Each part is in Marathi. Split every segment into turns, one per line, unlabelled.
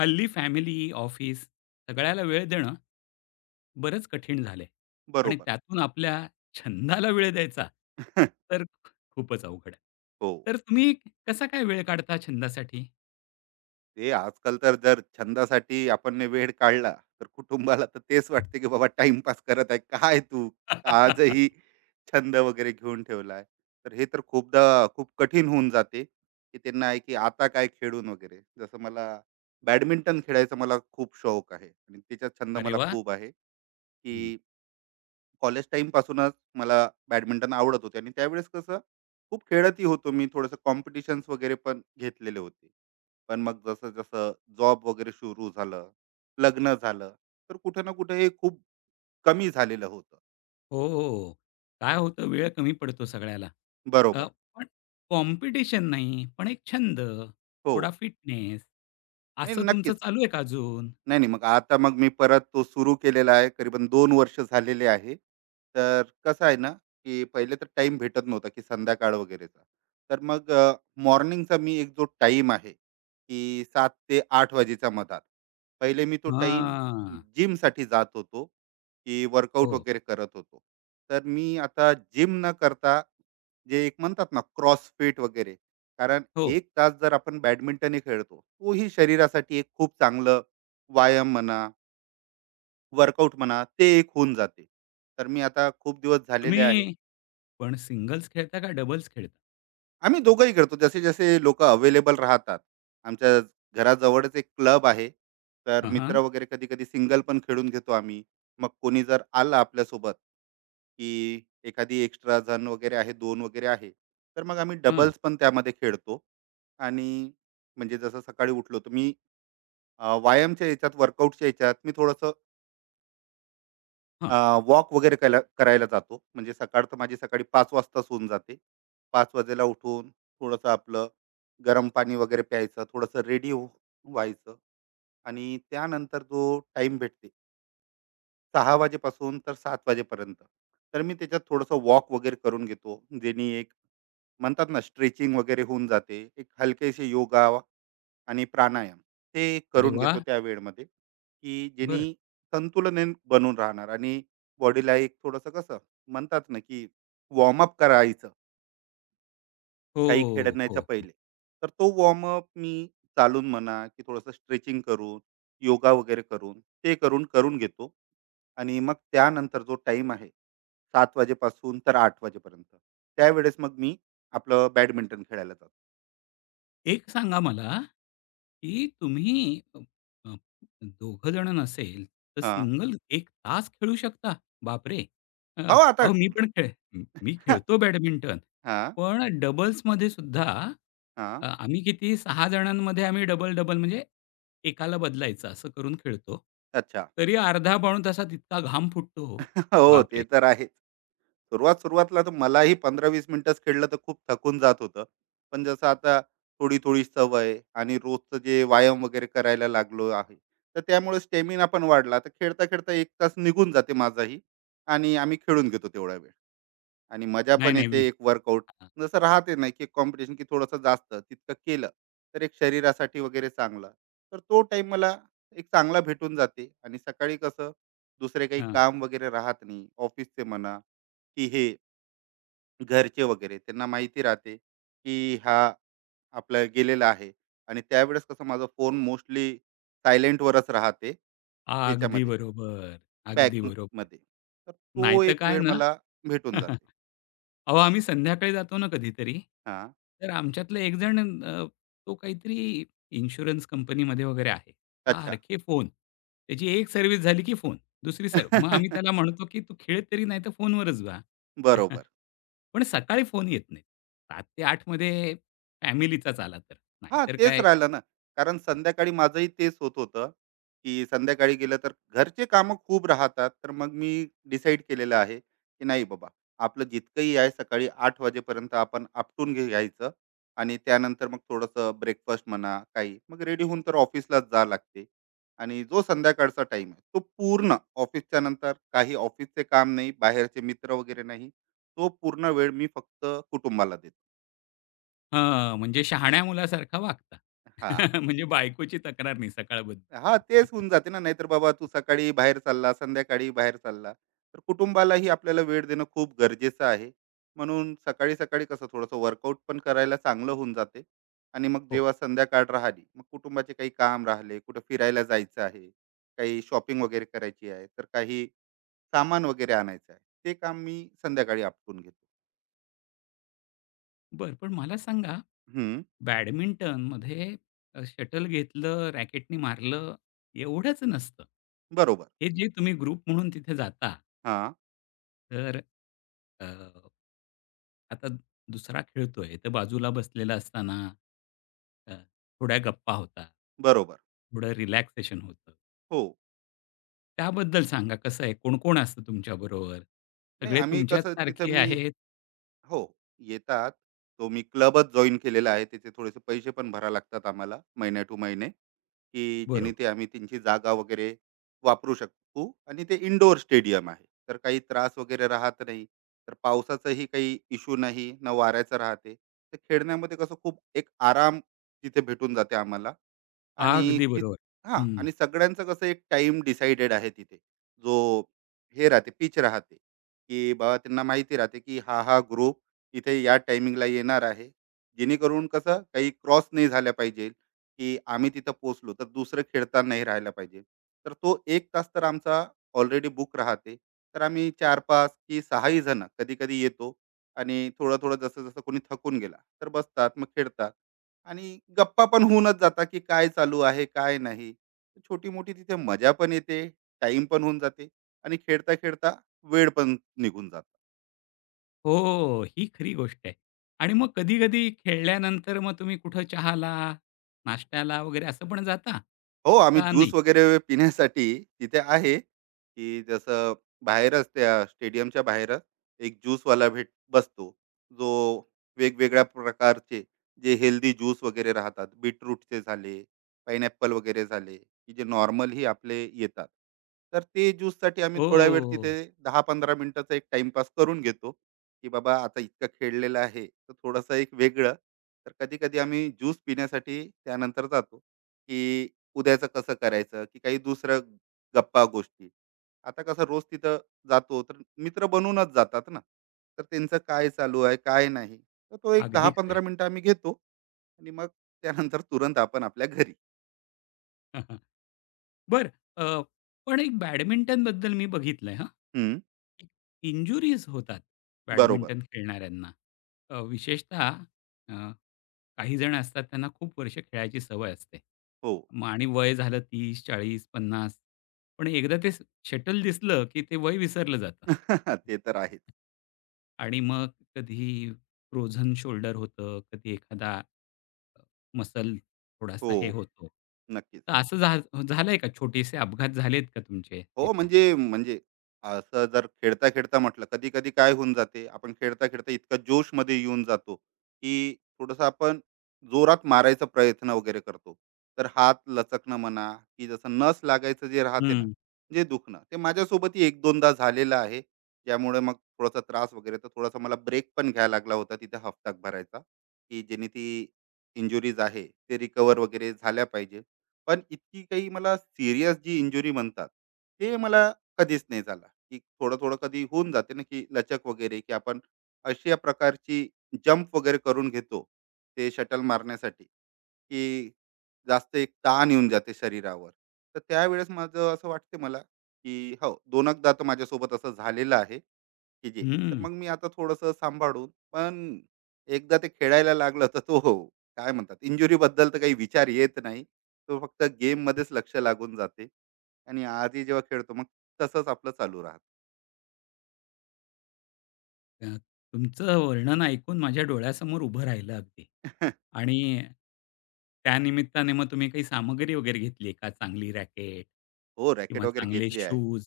हल्ली फॅमिली, ऑफिस सगळ्याला वेळ देणं बरंच कठीण झालंय आणि
बरोबर.
त्यातून आपल्या छंदाला वेळ द्यायचा, तर खूपच अवघड आहे.
हो.
तर तुम्ही कसा काय वेळ काढता छंदासाठी?
ते आजकाल तर जर छंदासाठी आपण ने वेळ काढला, तर कुटुंबाला तर तेच वाटते, की बाबा टाईमपास करत आहे. काय तू आजही छंद वगैरे घेऊन ठेवला आहे. तर हे तर खूपदा खूप कठीण होऊन जाते, की त्यांना आहे, की आता काय खेळून वगैरे. जसं मला बॅडमिंटन खेळायचा मला खूप शौक आहे आणि त्याचा छंद
अरे
मला
वा,
खूप आहे,
हं.
की कॉलेज टाइम पासूनच मला बॅडमिंटन आवडत होते आणि त्यावेळेस कसं खूप खेळतही होतो. मी थोडंसं कॉम्पिटिशन्स वगैरे पण घेतलेले होते. पण मग जसं जसं जॉब वगैरे सुरू झालं, लग्न झालं, तर कुठं ना कुठं हे खूप कमी झालेलं होतं.
हो, हो. काय होतं, वेळ कमी पडतो सगळ्याला. अ,
बरोबर.
पण कॉम्पिटिशन नाही, पण एक छंद,
हो,
थोडा फिटनेस
नाही,
असं तुमचं
नक्कीच
चालू आहे का अजून?
नाही, नाही. मग आता मी परत तो सुरू केलेला आहे. करीबन दोन वर्ष झालेले आहे. तर कसं आहे ना, की पहिले तर टाइम भेटत नव्हता, की संध्याकाळ वगैरेचा. तर मग मॉर्निंगचा मी एक जो टाइम आहे, की 7 ते 8 वाजेच्या मधात. पहिले मी तो टाईम
हां.
जिमसाठी जात होतो, की वर्कआउट
हो,
वगैरे करत होतो. तर मी आता जिम न करता, जे एक म्हणतात ना CrossFit वगैरे. कारण
हो.
1 तास जर आपण बॅडमिंटनही खेळतो, तोही शरीरासाठी एक खूप चांगलं व्यायाम म्हणा, वर्कआउट म्हणा, ते एक होऊन जाते. तर मी आता खूप दिवस झालेले आहे.
तुम्ही पण सिंगल्स खेळता का डबल्स खेळता?
आम्ही दोघंही करतो. जसे-जसे लोकं अवेलेबल राहतात. आमच्या घराजवळच एक क्लब आहे. तर
हां, हां.
मित्र वगैरे कधी-कधी सिंगल पण खेळून घेतो आम्ही. मग कोणी जर आलं आपल्यासोबत, की एखादी एक्स्ट्रा जण वगैरे आहे, 2 वगैरे आहे, तर मग आम्ही
हां,
डबल्स पण त्यामध्ये खेळतो. आणि म्हणजे जसं सकाळी उठलो, तर मी व्यायामच्या ह्याच्यात, वर्कआउटच्या ह्याच्यात मी थोडंसं वॉक वगैरे करायला करायला जातो. म्हणजे सकाळ तर माझी सकाळी पाच वाजताच होऊन जाते. पाच वाजेला उठून थोडंसं आपलं गरम पाणी वगैरे प्यायचं, थोडंसं रेडी व्हायचं, आणि त्यानंतर जो टाइम भेटते सहा वाजेपासून तर सात वाजेपर्यंत, तर मी त्याच्यात थोडंसं वॉक वगैरे करून घेतो, जेणे एक म्हणतात ना स्ट्रेचिंग वगैरे होऊन जाते, एक हलकेसे योगा आणि प्राणायाम ते
अरे
करून घेतो
वाह!
त्या वेळेमध्ये, की ज्यांनी
बरं.
संतुलन हे बनून राहणार, आणि बॉडीला एक थोडंसं कसं म्हणतात ना, की वॉर्मअप करायचं
हो,
काही
हो,
खेळण्याच्या
हो.
पहिले. तर तो वॉर्मअप मी चालून म्हणा, की थोडंसं स्ट्रेचिंग करून, योगा वगैरे करून ते करून करून घेतो. आणि मग त्यानंतर जो टाईम आहे सात वाजेपासून तर आठ वाजेपर्यंत, त्यावेळेस मग मी आपलं बॅडमिंटन खेळायला जातो.
एक सांगा मला, की तुम्ही अ, अ, दोघं जण नसेल, तर
हां.
सिंगल एक तास खेळू शकता? बापरे!
हो, आता
अहो
रु-
मी खेळतो बॅडमिंटन,
हां.
पण डबल्समध्ये सुद्धा.
हां.
आम्ही किती सहा जणांमध्ये आम्ही डबल-डबल म्हणजे एकाला बदलायचं असं करून खेळतो.
अच्छा.
तरी अर्धा-पाऊण तासात इतका घाम फुटतो.
हो, ते
बापरे!
तर आहेच. सुरुवात-सुरुवातला तर मलाही 15-20 मिनिटंच खेळलं तर खूप थकून जात होतं. पण जसं आता थोडी-थोडी सवय आणि रोजचं जे व्यायाम वगैरे करायला लागलो आहे, तर त्यामुळे स्टॅमिना पण वाढला. तर खेळता-खेळता 1 तास निघून जाते माझाही, आणि आम्ही खेळून घेतो तेवढा वेळ. आणि मजा
नाही,
पण
नाही.
येते. एक वर्कआउट
हां,
जसं राहते, नाही की एक कॉम्पिटिशन, की थोडंसं जास्त तितकं केलं तर एक शरीरासाठी वगैरे चांगलं. तर तो टाइम मला एक चांगला भेटून जाते. आणि सकाळी कसं दुसरे काही
हां.
काम वगैरे राहत नाही, ऑफिसचे म्हणा की हे घरचे वगैरे. त्यांना माहिती राहते की हा आपला गेलेला आहे, आणि त्यावेळेस कसं माझा फोन मोस्टली सायलेंटवरच राहते
अगदी
याच्यामध्ये,
बरोबर, अगदी बरोबर.
बॅकमध्ये. तर तो
नाहीतर
एक
काय
वेळ
ना.
मला भेटून जाते.
अहो, आम्ही संध्याकाळी जातो ना कधीतरी,
हां.
तर आमच्यातला एक जण, तो काहीतरी इन्शुरन्स कंपनीमध्ये वगैरे आहे.
अच्छा.
सारखे फोन. त्याची एक सर्व्हिस झाली की फोन, दुसरी सर्व, मग आम्ही त्याला म्हणतो की "तू खेळत तरी नाही तर फोनवरच बघ."
बरोबर.
पण सकाळी फोन येत नाहीत. 7 ते 8 मध्ये फॅमिलीचाच आला तर,
हां,
नाहीतर
तेच
काय.
राहिलं ना. कारण संध्याकाळी माझंही तेच होत होतं, की संध्याकाळी गेलं तर घरचे कामं खूप राहतात. तर मग मी डिसाईड केलेलं आहे, की नाही बाबा, आपलं जितकंही आहे सकाळी आठ वाजेपर्यंत आपण आपटून घ्यायचं, आणि त्यानंतर मग थोडंसं ब्रेकफास्ट म्हणा, काही. मग रेडी होऊन तर ऑफिसलाच जावं लागते. आणि जो संध्याकाळचा टाईम आहे, तो पूर्ण ऑफिसच्या नंतर काही ऑफिसचे काम नाही, बाहेरचे मित्र वगैरे नाही. तो पूर्ण वेळ मी फक्त कुटुंबाला देतो.
हां, म्हणजे शहाण्या मुलासारखा वागता.
हां.
म्हणजे बायकोची तक्रार नाही सकाळबद्दल.
हा, तेच होऊन जाते ना. नाहीतर बाबा तू सकाळी बाहेर चालला, संध्याकाळी बाहेर चालला, तर कुटुंबालाही आपल्याला वेळ देणं खूप गरजेचं आहे. म्हणून सकाळी सकाळी कसं थोडंसं वर्कआउट पण करायला चांगलं होऊन जाते. आणि मग
हो.
जेव्हा संध्याकाळ राहिली, मग कुटुंबाचे काही काम राहिले, कुठं फिरायला जायचं आहे, काही शॉपिंग वगैरे करायची आहे, तर काही सामान वगैरे आणायचं आहे, ते काम मी संध्याकाळी आपटून घेतो.
बरं, पण मला सांगा,
हम्म,
बॅडमिंटनमध्ये शटल घेतलं, रॅकेटनी मारलं, एवढंच नसतं.
बरोबर.
हे जे तुम्ही ग्रुप म्हणून तिथे जाता,
हां.
तर अ, आता दुसरा खेळतोय, तर बाजूला बसलेला असताना अ, थोड्या गप्पा होतात,
बरोबर.
थोडं रिलॅक्सेशन होतं.
हो.
त्याबद्दल सांगा, कसं आहे? कोण-कोण असतं तुमच्याबरोबर?
नाही,
सगळे
आम्ही
तुमच्याच
कसं तिथं
सारखे
मी,
आहेत?
हो, येतात. तो मी क्लबच जॉइन केलेला आहे. त्याचे थोडेसे पैसे पण भरा लागतात आम्हाला महिन्या टू महिने, की जेणे
बरोबर.
ते आम्ही त्यांची जागा वगैरे वापरू शकू, आणि ते इंडोर स्टेडियम आहे. तर काही त्रास वगैरे राहत नाही. तर पावसाचाही काही इश्यू नाही, ना वाऱ्याचं राहते. तर खेळण्यामध्ये कसं खूप एक आराम तिथे भेटून जाते आम्हाला. आणि
अगदी
ती,
बरोबर.
हां,
हं.
आणि सगळ्यांचं कसं एक टाईम डिसाइडेड आहे तिथे. जो हे राहते, पिच राहते, की बाबा त्यांना माहिती राहते की हा हा ग्रुप इथे या टायमिंगला येणार आहे, जेणेकरून कसं काही क्रॉस नाही झाल्या पाहिजे, की आम्ही तिथं पोचलो तर दुसरं खेळता नाही राहायला पाहिजे. तर तो एक तास तर आमचा ऑलरेडी बुक राहते. तर आम्ही चार पाच की सहाही जण कधी कधी येतो, आणि थोडं थोडं जसं जसं कोणी थकून गेला तर बसतात, मग खेळतात. आणि गप्पा पण होऊनच जातात, की काय चालू आहे काय नाही, छोटी मोठी. तिथे मजा पण येते, टाइम पण होऊन जाते, आणि खेळता खेळता वेळ पण निघून जात.
हो, ही खरी गोष्ट आहे. आणि मग कधी-कधी खेळल्यानंतर मग तुम्ही कुठं चहाला, नाश्त्याला वगैरे असं पण जाता?
हो, आम्ही
का नाही?
ज्यूस वगैरे पिण्यासाठी तिथे आहे, की जसं बाहेरच, त्या स्टेडियमच्या बाहेरच एक ज्यूसवाला भेट बसतो, जो वेगवेगळ्या प्रकारचे जे हेल्दी ज्यूस वगैरे राहतात, बीटरूटचे झाले, पाईनएपल वगैरे झाले, की जे नॉर्मलही आपले येतात. तर ते ज्यूससाठी आम्ही थोडा वेळ तिथे
हो,
10-15 मिनिटाचा एक टाईमपास करून घेतो, की बाबा आता इतकं खेळलेलं आहे, तर थोडंसं एक वेगळं. तर कधी-कधी आम्ही ज्यूस पिण्यासाठी त्यानंतर जातो, की उद्याचं कसं करायचं, की काही दुसरं गप्पा गोष्टी. आता कसं रोज तिथं जातो तर मित्र बनूनच जातात ना. तर त्यांचं काय चालू आहे काय नाही, तर तो एक दहा
अगदी खरं आहे.
पंधरा मिनिटं आम्ही घेतो. आणि मग त्यानंतर तुरंत आपण आपल्या घरी.
बरं. अ, पण एक बॅडमिंटनबद्दल मी बघितलंय, हां.
हम्म,
इंजुरीज होतात
बरोबर.
बॅडमिंटन खेळणाऱ्यांना. विशेषतः अ, काही जण असतात, त्यांना खूप वर्ष खेळायची सवय असते.
हो.
मग आणि वय झालं 30, 40, 50, पण एकदा ते शटल दिसलं, की ते वय विसरलं जातं.
ते तर आहेच.
आणि मग कधी फ्रोझन शोल्डर होतं, कधी एखादा मसल
हो,
थोडासा हे होतो.
नक्कीच.
तर असं झालंय का? छोटेसे अपघात झालेत का तुमचे
हो,
तिथे?
म्हणजे म्हणजे असं जर खेळता-खेळता म्हटलं, कधी-कधी काय होऊन जाते, आपण खेळता-खेळता इतका जोशमध्ये येऊन जातो, की थोडंसं आपण जोरात मारायचा प्रयत्न वगैरे करतो. तर हात लचकणं म्हणा, की जसं नस लागायचं जे राहते ना,
हं.
जे दुखणं, ते माझ्यासोबतही 1-2दा झालेलं आहे. त्यामुळे मग थोडासा त्रास वगैरे, तर थोडासा मला ब्रेक पण घ्यायला लागला होता तिथे हफ्ता भरायचा, की जेणे ती इंज्युरीज आहे, ते रिकव्हर वगैरे झाल्या पाहिजे. पण इतकी काही मला सीरियस जी इंज्युरी म्हणतात, ते मला कधीच नाही झालं. की थोडं कधी होऊन जाते ना, की लचक वगैरे, की आपण अशा प्रकारची जंप वगैरे करून घेतो, ते शटल मारण्यासाठी, की जास्त एक ताण येऊन जाते शरीरावर. तर त्यावेळेस माझं असं वाटते मला, की हो, 2एकदा तर माझ्यासोबत असं झालेलं आहे, की जे, तर
हं.
मग मी आता थोडंसं सांभाळून पण, एकदा ते खेळायला लागलं तर तो, हो, काय म्हणतात, इंजुरीबद्दल तर काही विचार येत नाही. तो फक्त गेममध्येच लक्ष लागून जाते. आणि आधी जेव्हा खेळतो, मग तसंच आपलं चालू राहत.
अ, तुमचं वर्णन ऐकून माझ्या डोळ्यासमोर उभं राहिलं अगदी. आणि त्यानिमित्ताने मग तुम्ही काही सामग्री वगैरे घेतली का? चांगली रॅकेट
हो, रॅकेट
किंवा
वगैरे
चांगले
घेतली आहे.
शूज.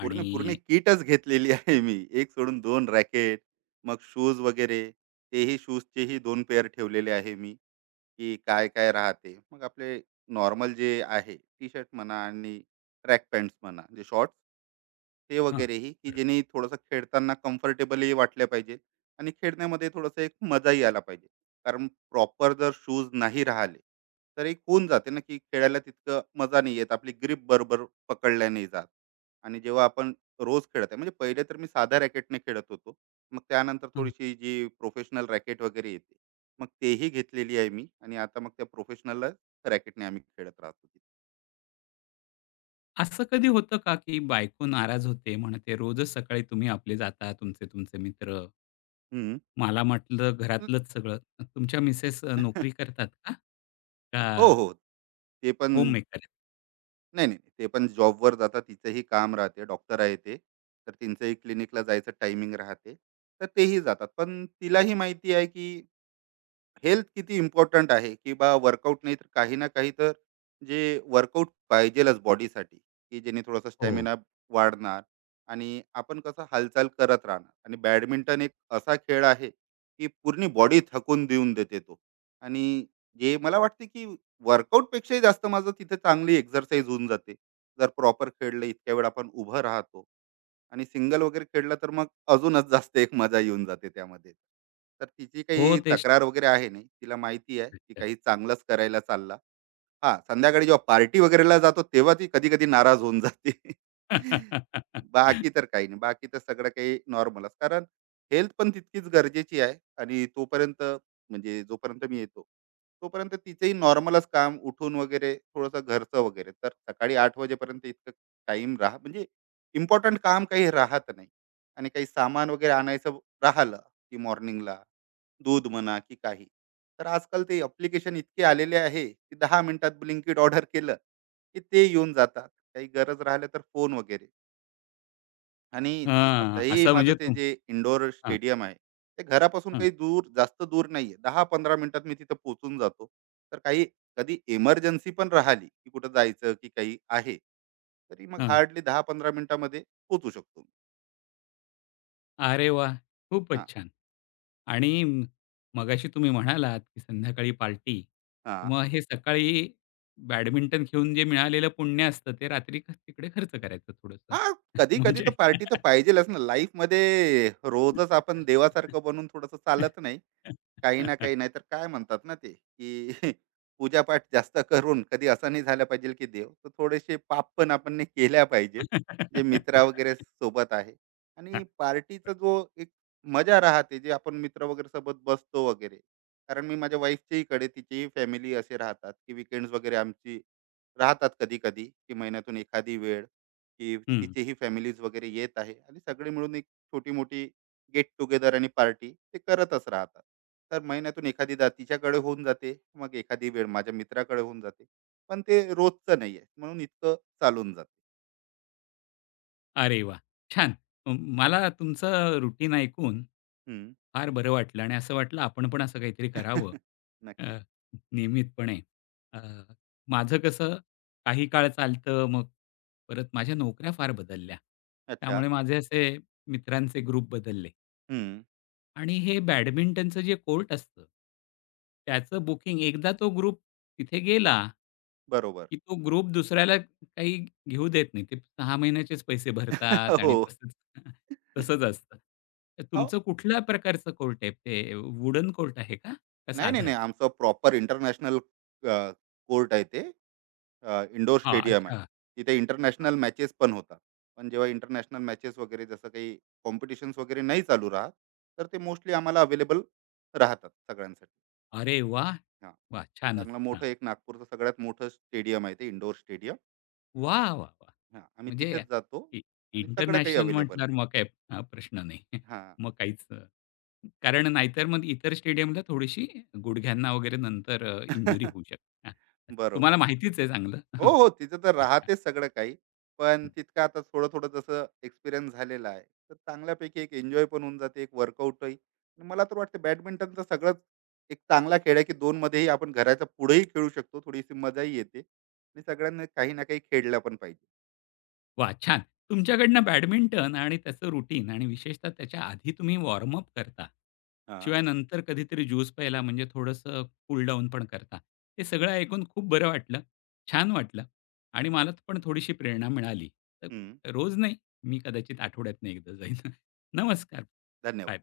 पूर्ण
आणि
पूर्ण किटच घेतलेली आहे मी. एक सोडून दोन रॅकेट, मग शूज वगैरे. तेही शूजचेही दोन पेअर ठेवलेले आहे मी, की काय-काय राहते. मग आपले नॉर्मल जे आहे, टी-शर्ट म्हणा आणि ट्रॅक पॅन्ट्स म्हणा, जे शॉर्ट्स, ते
हं,
वगैरेही, की
तर
जेणे थोडंसं खेळताना कम्फर्टेबलही वाटले पाहिजे, आणि खेळण्यामध्ये थोडंसं एक मजाही आला पाहिजे. कारण प्रॉपर जर शूज नाही राहिले, तर एक होऊन जाते ना, की खेळायला तितकं मजा नाही येत. आपली ग्रिप बरोबर पकडल्या नाही जात. आणि जेव्हा आपण रोज खेळत आहे, म्हणजे पहिले तर मी साध्या रॅकेटने खेळत होतो. मग त्यानंतर
हं.
थोडीशी जी प्रोफेशनल रॅकेट वगैरे येते, मग तेही घेतलेली आहे मी. आणि आता मग त्या प्रोफेशनल रॅकेटने आम्ही खेळत राहतो.
असं कधी होतं का, की बायको नाराज होते, म्हणते, "रोजच सकाळी तुम्ही आपले जाता तुमचे, तुमचे मित्र."
हं.
मला म्हटलं घरातलंच सगळं. तुमच्या मिसेस नोकरी करतात का? का
हो, हो. ते पण,
होममेकर आहेत?
नाही, नाही. ते पण जॉबवर जातात. तिचंही काम राहते. डॉक्टर आहे ते. तर त्यांचंही क्लिनिकला जायचं टायमिंग राहते. तर तेही जातात. पण तिलाही माहिती आहे की हेल्थ किती इम्पॉर्टंट आहे, की बा, वर्कआउट नाही तर काही ना काही तर जे वर्कआउट पाहिजेलच बॉडीसाठी, की जेणे थोडासा
हो.
स्टॅमिना वाढणार, आणि आपण कसं हालचाल करत राहणार. आणि बॅडमिंटन एक असा खेळ आहे की पूर्ण बॉडी थकून देऊन देते तो. आणि जे मला वाटते की workout पेक्षाही जास्त माझं तिथे चांगली एक्झरसाईज होऊन जाते. जर प्रॉपर खेळलं इतक्या वेळ आपण उभं राहतो, आणि सिंगल वगैरे खेळला तर मग अजूनच जास्त एक मजा येऊन जाते त्यामध्ये. तर तिची
हो,
काही
ते
तक्रार वगैरे आहे नाही. तिला माहिती आहे की
अच्छा.
काही चांगलंच करायला चालला. हां, संध्याकाळी जेव्हा पार्टी वगैरेला जातो तेव्हा ती कधी-कधी नाराज होऊन जाते. बाकी तर काही नाही. बाकी तर सगळं काही नॉर्मलच. कारण हेल्थ पण तितकीच गरजेची आहे. आणि तोपर्यंत, म्हणजे जोपर्यंत मी येतो, तोपर्यंत तिचंही नॉर्मलच काम उठून वगैरे थोडंसं घरचं वगैरे. तर सकाळी 8 वाजेपर्यंत इतकं टाईम राहा, म्हणजे इम्पोर्टंट काम काही राहत नाही. आणि काही सामान वगैरे आणायचं राहिलं, की मॉर्निंगला दूध म्हणा, की काही, तर आजकाल ते अप्लिकेशन इतके आलेले आहे, की 10 मिनिटात Blinkit ऑर्डर केलं, की ते येऊन जातात. काही गरज राहिली तर फोन वगैरे. आणि
हां,
असंही
असं
माझं
म्हणजे
ते जे इंडोर
हां,
स्टेडियम आहे, ते घरापासून
हां,
काही दूर जास्त दूर नाहीये. 10-15 मिनिटात मी तिथं पोहोचून जातो. तर काही कधी इमर्जन्सी पण राहिली, की कुठं जायचं, की काही आहे, तरी मग
हां.
हार्डली 10-15 मिनिटामध्ये पोहोचू शकतो.
अरे वाह!
हां,
खूपच छान. आणि मगाशी तुम्ही म्हणालात, की संध्याकाळी पार्टी.
हां.
मग हे सकाळी बॅडमिंटन खेळून जे मिळालेलं पुण्य असतं, ते रात्री तिकडे खर्च करायचं थोडंसं.
हां, कधी-कधी
म्हणजे
तर पार्टी तर पाहिजेलच ना. लाईफमध्ये रोजच आपण देवासारखं बनून थोडंसं चालत नाही. काही ना काही, नाहीतर काय म्हणतात ना ते की पूजापाठ जास्त करून कधी असं नाही झालं पाहिजे की देव, तर थोडेसे पाप पण आपण ने केल्या पाहिजे जे मित्र वगैरे सोबत आहे.
हां.
आणि पार्टीचा जो एक मजा राहते जे आपण मित्र वगैरे सोबत बसतो वगैरे, कारण मी माझ्या वाईफच्याही कडे तिचीही फॅमिली असे राहतात की विकेंड्स वगैरे आमची राहतात कधी कधी, की महिन्यातून एखादी वेळ की
हं.
तिचीही फॅमिलीज वगैरे येत आहे, आणि सगळे मिळून एक छोटी मोठी गेट टुगेदर आणि पार्टी ते करतच राहतात. तर महिन्यातून एखादी दा तिच्याकडे होऊन जाते, मग एखादी वेळ माझ्या मित्राकडे होऊन जाते. पण ते रोजचं नाही आहे म्हणून इतकं चालून जाते.
अरे वाह! छान. मला तुमचं रुटीन ऐकून
हम्म.
फार बरं वाटलं, आणि असं वाटलं आपण पण असं काहीतरी करावं, अ,
नक्कीच.
नियमितपणे. अ, माझं कसं काही काळ चालतं, मग परत माझ्या नोकऱ्या फार बदलल्या.
अच्छा.
त्यामुळे माझे असे मित्रांचे ग्रुप बदलले
हम्म.
आणि हे बॅडमिंटनचं जे कोर्ट असतं, त्याचं बुकिंग एकदा तो ग्रुप तिथे गेला,
बरोबर.
की तो ग्रुप दुसऱ्याला काही घेऊ देत नाही. ते 6 महिन्याचेच पैसे भरतात आणि
हो.
तसंच. तसंच असतं. तर
हो,
तुमचं कुठल्या प्रकारचं कोर्ट आहे? ते वुडन कोर्ट आहे का? का
नाही
साधं
नाही
आहे?
नाही आमचं प्रॉपर इंटरनॅशनल कोर्ट आहे. ते इंडोर
हां,
स्टेडियम
अच्छा.
आहे. तिथे
हां.
इंटरनॅशनल मॅचेस पण होतात. पण जेव्हा इंटरनॅशनल मॅचेस वगैरे, जसं काही कॉम्पिटिशन्स वगैरे नाही चालू राहत, तर ते मोस्टली आम्हाला अवेलेबल राहतात सगळ्यांसाठी.
अरे वाह!
हां.
वाह! छानच.
चांगलं
हां.
मोठं, एक नागपूरचं सगळ्यात मोठं स्टेडियम आहे ते, इंडोर स्टेडियम.
वाह, वाह, वाह!
हां, आम्ही
म्हणजे
तिथेच जातो.
इ
आणि सगळं काही
इंटरनॅशनल
अवेलेबल आहे.
म्हटल्यावर मग काय, हा प्रश्न नाही.
हां.
मग काहीच, कारण नाहीतर मग इतर स्टेडियमला थोडीशी गुडघ्यांना वगैरे नंतर इंजुरी होऊ शकते. हां,
बरोबर.
तुम्हाला माहितीच आहे चांगलं.
हो, हो. तिथं तर
हां, हां.
राहतेच सगळं काही. पण तितकं आता थोडं-थोडं जसं एक्सपिरियन्स झालेला आहे. तर चांगल्यापैकी एक एन्जॉय पण होऊन जाते, एक वर्कआउटही. मला तर वाटतं बॅडमिंटनचा सगळंच एक चांगला खेळ आहे, की 2 मध्येही आपण घराच्या पुढेही खेळू शकतो. थोडीशी मजाही येते, आणि सगळ्यांना काही ना काही खेळलं पण पाहिजे.
वाह! छान. तुमच्याकडनं बॅडमिंटन आणि त्याचं रुटीन आणि विशेषतः त्याच्या आधी तुम्ही वॉर्म अप करता.
हां.
शिवाय नंतर कधीतरी ज्यूस प्यायला म्हणजे थोडंसं कूल डाउन पण करता. हे सगळं ऐकून खूप बरं वाटलं. छान वाटलं आणि मला पण थोडीशी प्रेरणा मिळाली.
हं.
तर रोज नाही, मी कदाचित आठवड्यातनं एकदा जाईन. नमस्कार. बाय.
धन्यवाद.